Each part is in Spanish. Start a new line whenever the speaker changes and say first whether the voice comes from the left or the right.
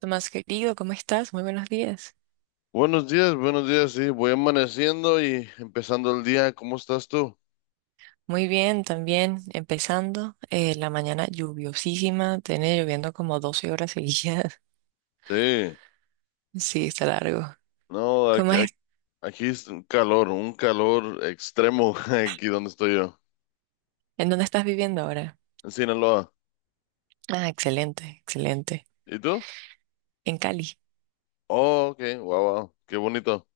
right: Tomás querido, ¿cómo estás? Muy buenos días.
left: Buenos días, sí, voy amaneciendo y empezando el día, ¿cómo estás tú?
right: Muy bien, también empezando la mañana lluviosísima, tiene lloviendo como 12 horas seguidas.
left: Sí,
right: Sí, está largo.
left: no,
right: ¿Cómo
left: aquí,
right: es?
left: aquí- aquí es un calor extremo aquí donde estoy yo,
right: ¿En dónde estás viviendo ahora?
left: en Sinaloa.
right: Ah, excelente, excelente.
left: ¿Y tú?
right: En Cali.
left: Oh, ok, wow, wow, qué bonito.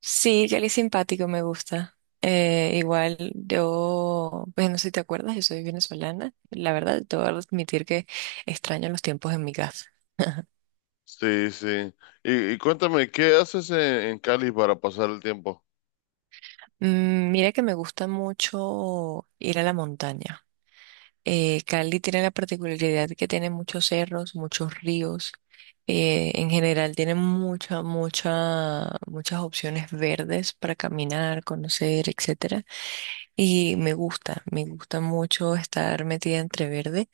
right: Sí, Cali es simpático, me gusta. Igual yo, pues no sé si te acuerdas, yo soy venezolana. La verdad, te voy a admitir que extraño los tiempos en mi casa.
left: Sí, sí. Y cuéntame, ¿qué haces en Cali para pasar el tiempo?
right: Mm, mira que me gusta mucho ir a la montaña. Cali tiene la particularidad que tiene muchos cerros, muchos ríos. En general tiene muchas opciones verdes para caminar, conocer, etcétera. Y me gusta mucho estar metida entre verde.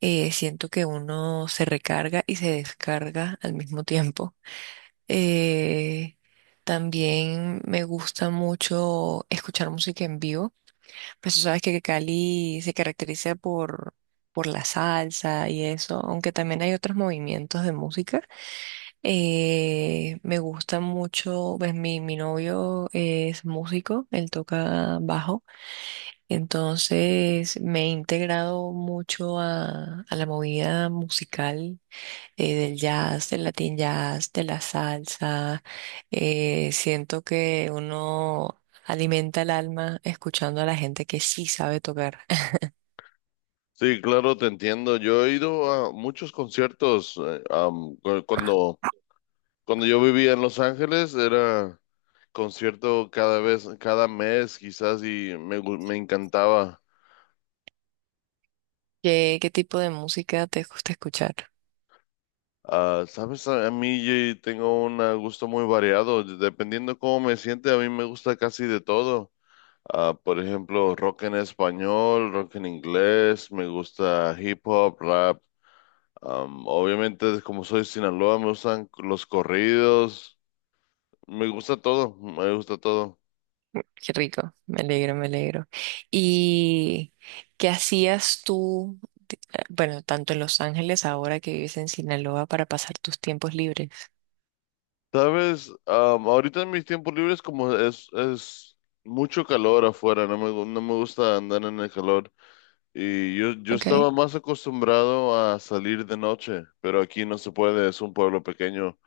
right: Siento que uno se recarga y se descarga al mismo tiempo. Eh, También me gusta mucho escuchar música en vivo. Pues tú sabes que Cali se caracteriza por la salsa y eso, aunque también hay otros movimientos de música. Me gusta mucho, pues mi novio es músico, él toca bajo, entonces me he integrado mucho a la movida musical del jazz, del latin jazz, de la salsa. Siento que uno alimenta el alma escuchando a la gente que sí sabe tocar.
left: Sí, claro, te entiendo. Yo he ido a muchos conciertos. Cuando yo vivía en Los Ángeles, era concierto cada vez, cada mes quizás, y me encantaba.
right: ¿Qué tipo de música te gusta escuchar?
left: Ah, sabes, a mí tengo un gusto muy variado, dependiendo cómo me siente, a mí me gusta casi de todo. Ah, por ejemplo, rock en español, rock en inglés, me gusta hip hop, rap. Obviamente, como soy de Sinaloa, me gustan los corridos, me gusta todo, me gusta todo.
right: Qué rico, me alegro. ¿Y qué hacías tú, bueno, tanto en Los Ángeles ahora que vives en Sinaloa para pasar tus tiempos libres?
left: Sabes, ahorita en mis tiempos libres, como es mucho calor afuera, no me gusta andar en el calor. Y yo
right: Ok,
left: estaba más acostumbrado a salir de noche, pero aquí no se puede, es un pueblo pequeño.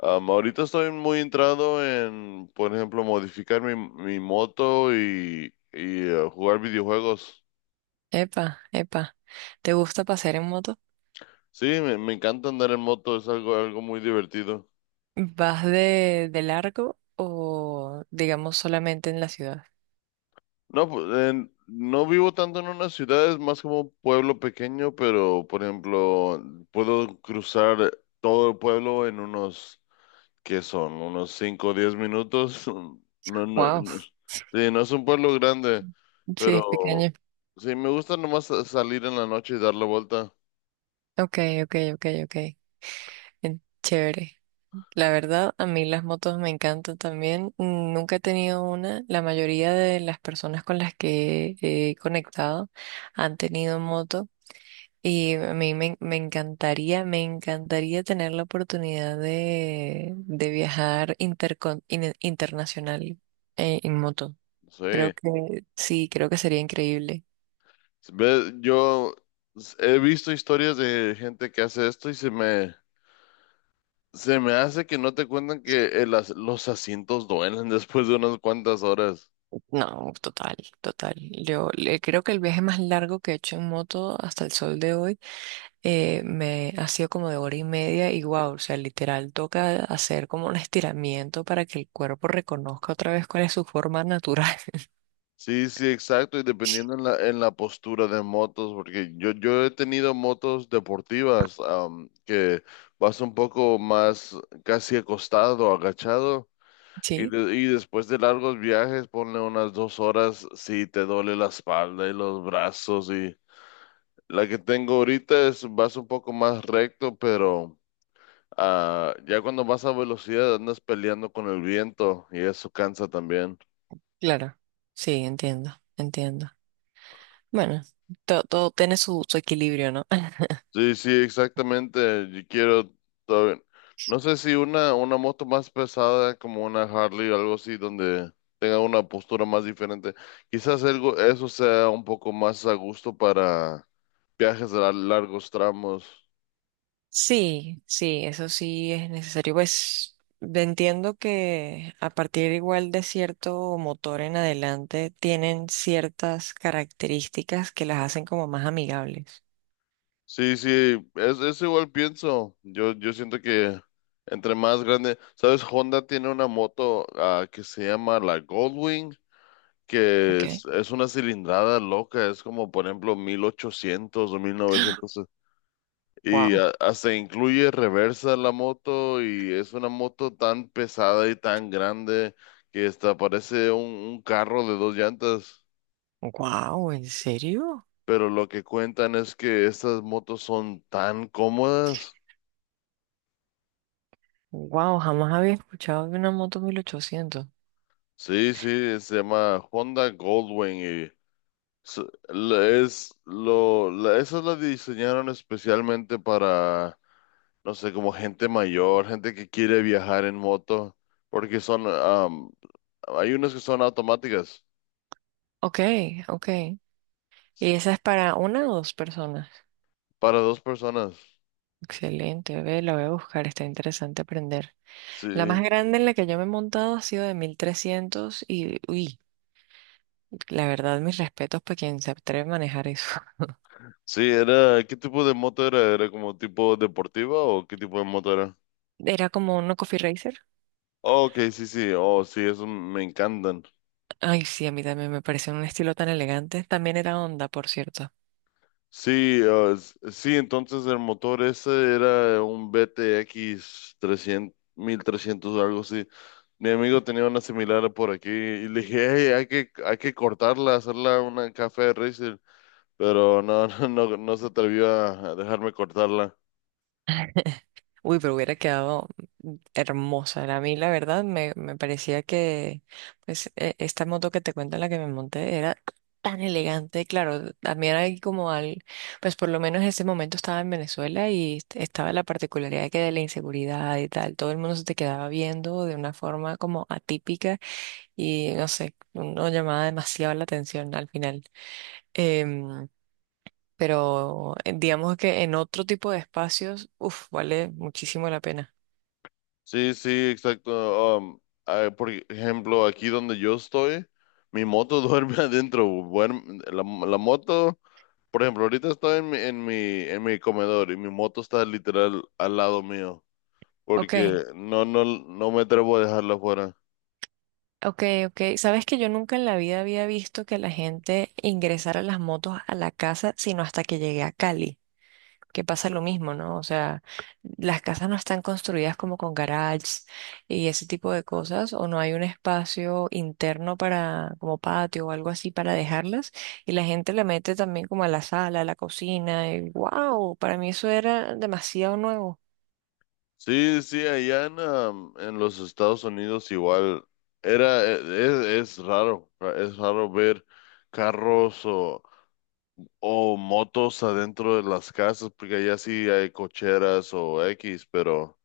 left: Ahorita estoy muy entrado en, por ejemplo, modificar mi moto y jugar videojuegos.
right: epa, epa. ¿Te gusta pasear en moto?
left: Sí, me encanta andar en moto, es algo, algo muy divertido.
right: ¿Vas de largo o digamos solamente en la ciudad?
left: No, pues no vivo tanto en una ciudad, es más como un pueblo pequeño, pero por ejemplo, puedo cruzar todo el pueblo en unos, ¿qué son? Unos 5 o 10 minutos. No, no,
right: Wow,
left: no. Sí, no es un pueblo grande,
right: sí, es
left: pero
right: pequeño.
left: sí, me gusta nomás salir en la noche y dar la vuelta.
right: Ok, ok. En- Chévere. La verdad, a mí las motos me encantan también. Mm, nunca he tenido una. La mayoría de las personas con las que he conectado han tenido moto y a mí me encantaría tener la oportunidad de viajar intercon- in- internacional en moto.
left: Sí,
right: Creo que sí, creo que sería increíble.
left: yo he visto historias de gente que hace esto, y se me hace que no te cuentan que los asientos duelen después de unas cuantas horas.
right: No, total, total. Yo le- creo que el viaje más largo que he hecho en moto hasta el sol de hoy me ha sido como de hora y media y wow, o sea, literal toca hacer como un estiramiento para que el cuerpo reconozca otra vez cuál es su forma natural.
left: Sí, sí, exacto, y dependiendo en la postura de motos, porque yo he tenido motos deportivas que vas un poco más casi acostado, agachado, y,
right: Sí,
left: de- y después de largos viajes, ponle unas 2 horas, sí, te duele la espalda y los brazos, y la que tengo ahorita es, vas un poco más recto, pero. Ah, ya cuando vas a velocidad andas peleando con el viento y eso cansa también.
right: claro. Sí, entiendo, entiendo. Bueno, to- todo tiene su, su equilibrio, ¿no?
left: Sí, sí, exactamente. Yo quiero todavía. No sé si una moto más pesada como una Harley o algo así donde tenga una postura más diferente. Quizás algo, eso sea un poco más a gusto para viajes a largos tramos.
right: Sí, sí, eso sí es necesario. Pues entiendo que a partir igual de cierto motor en adelante tienen ciertas características que las hacen como más amigables.
left: Sí, sí, es igual pienso. Yo siento que entre más grande, ¿sabes? Honda tiene una moto que se llama la Goldwing. Que
right: Ok.
left: es una cilindrada loca, es como por ejemplo 1800 o 1900, y
right: Wow.
left: hasta incluye reversa la moto, y es una moto tan pesada y tan grande que hasta parece un carro de dos llantas.
right: Wow, ¿en serio?
left: Pero lo que cuentan es que estas motos son tan cómodas.
right: Wow, jamás había escuchado de una moto 1800.
left: Sí, sí, se llama Honda Goldwing, y s- esa la diseñaron especialmente para, no sé, como gente mayor, gente que quiere viajar en moto, porque son, hay unas que son automáticas,
right: Ok, ok. Y esa es para una o dos personas.
left: para dos personas.
right: Excelente, ve, la voy a buscar, está interesante aprender. La más
left: Sí,
right: grande en la que yo me he montado ha sido de 1300 y, uy, la verdad, mis respetos para quien se atreve a manejar eso.
left: sí, era, ¿qué tipo de moto era? ¿Era como tipo deportiva o qué tipo de moto era?
right: Era como una Coffee Racer.
left: Oh, ok, sí, sí, oh, sí, eso me encantan.
right: Ay, sí, a mí también me pareció un estilo tan elegante. También era Honda, por cierto.
left: Sí, sí, entonces el motor ese era un BTX 300, 1300 o algo así. Mi amigo tenía una similar por aquí y le dije, hey, hay que cortarla, hacerla una café racer, pero no, no, no, no se atrevió a dejarme cortarla.
right: Uy, pero hubiera quedado hermosa. A mí, la verdad, me parecía que pues, e- esta moto que te cuento en la que me monté era tan elegante. Claro, también hay como al, pues por lo menos en ese momento estaba en Venezuela y est- estaba la particularidad que de la inseguridad y tal. Todo el mundo se te quedaba viendo de una forma como atípica y no sé, no llamaba demasiado la atención al final. Em, pero digamos que en otro tipo de espacios, uff, vale muchísimo la pena.
left: Sí, sí, exacto. Por ejemplo, aquí donde yo estoy, mi moto duerme adentro. Duerme- la moto Por ejemplo, ahorita estoy en mi, comedor, y mi moto está literal al lado mío,
right: Ok,
left: porque no, no, no me atrevo a dejarla afuera.
right: ok. Sabes que yo nunca en la vida había visto que la gente ingresara las motos a la casa, sino hasta que llegué a Cali, que pasa lo mismo, ¿no? O sea, las casas no están construidas como con garages y ese tipo de cosas, o no hay un espacio interno para, como patio o algo así para dejarlas, y la gente le mete también como a la sala, a la cocina, y wow, para mí eso era demasiado nuevo.
left: Sí, sí, allá en los Estados Unidos, igual es raro, es raro ver carros o motos adentro de las casas, porque allá sí hay cocheras o X, pero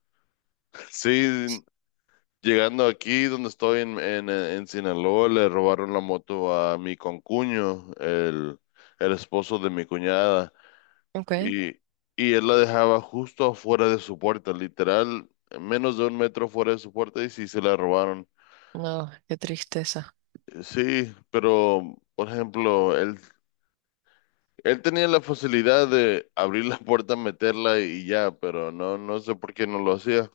left: sí. Llegando aquí donde estoy en Sinaloa, le robaron la moto a mi concuño, el esposo de mi cuñada,
right: Ok,
left: y, y él la dejaba justo afuera de su puerta, literal, menos de un metro fuera de su puerta, y sí se la robaron.
right: no, qué tristeza.
left: Sí, pero, por ejemplo, él tenía la facilidad de abrir la puerta, meterla y ya, pero no, no sé por qué no lo hacía.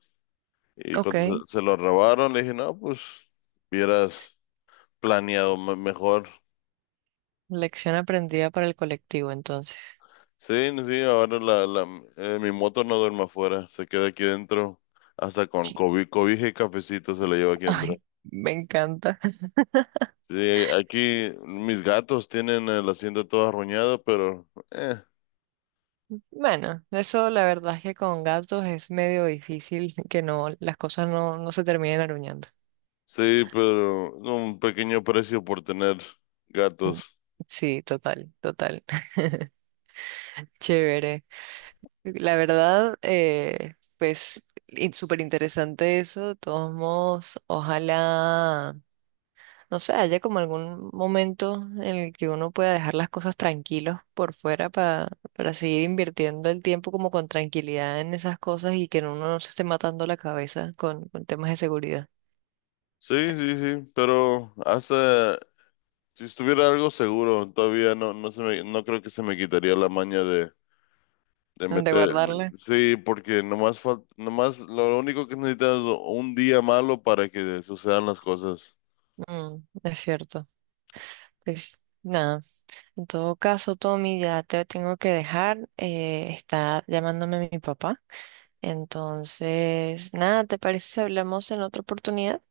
left: Y cuando
right: Ok.
left: se lo robaron, le dije, no, pues, hubieras planeado mejor.
right: Lección aprendida para el colectivo, entonces.
left: Sí, no, sí, ahora mi moto no duerme afuera, se queda aquí dentro, hasta con cobija y cafecito se la lleva aquí dentro.
right: Ay, me encanta.
left: Sí, aquí mis gatos tienen el asiento todo arruñado, pero
right: Bueno, eso la verdad es que con gatos es medio difícil que las cosas no, no se terminen aruñando.
left: sí, pero un pequeño precio por tener
right: Mm,
left: gatos.
right: sí, total, total. Chévere. La verdad, pues, in- súper interesante eso. De todos modos, ojalá. No sé, haya como algún momento en el que uno pueda dejar las cosas tranquilos por fuera para seguir invirtiendo el tiempo como con tranquilidad en esas cosas y que uno no se esté matando la cabeza con temas de seguridad.
left: Sí, sí, sí, pero hasta si estuviera algo seguro, todavía no, no creo que se me quitaría la maña de,
right: De
left: meter.
right: guardarle.
left: Sí, porque nomás, nomás lo único que necesitas es un día malo para que sucedan las cosas.
right: Mm, es cierto. Pues nada. En todo caso, Tommy, ya te tengo que dejar. Está llamándome mi papá. Entonces, nada, ¿te parece si hablamos en otra oportunidad?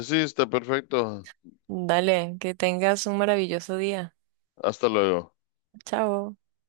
left: Sí, está perfecto.
right: Dale, que tengas un maravilloso día.
left: Hasta luego.
right: Chao.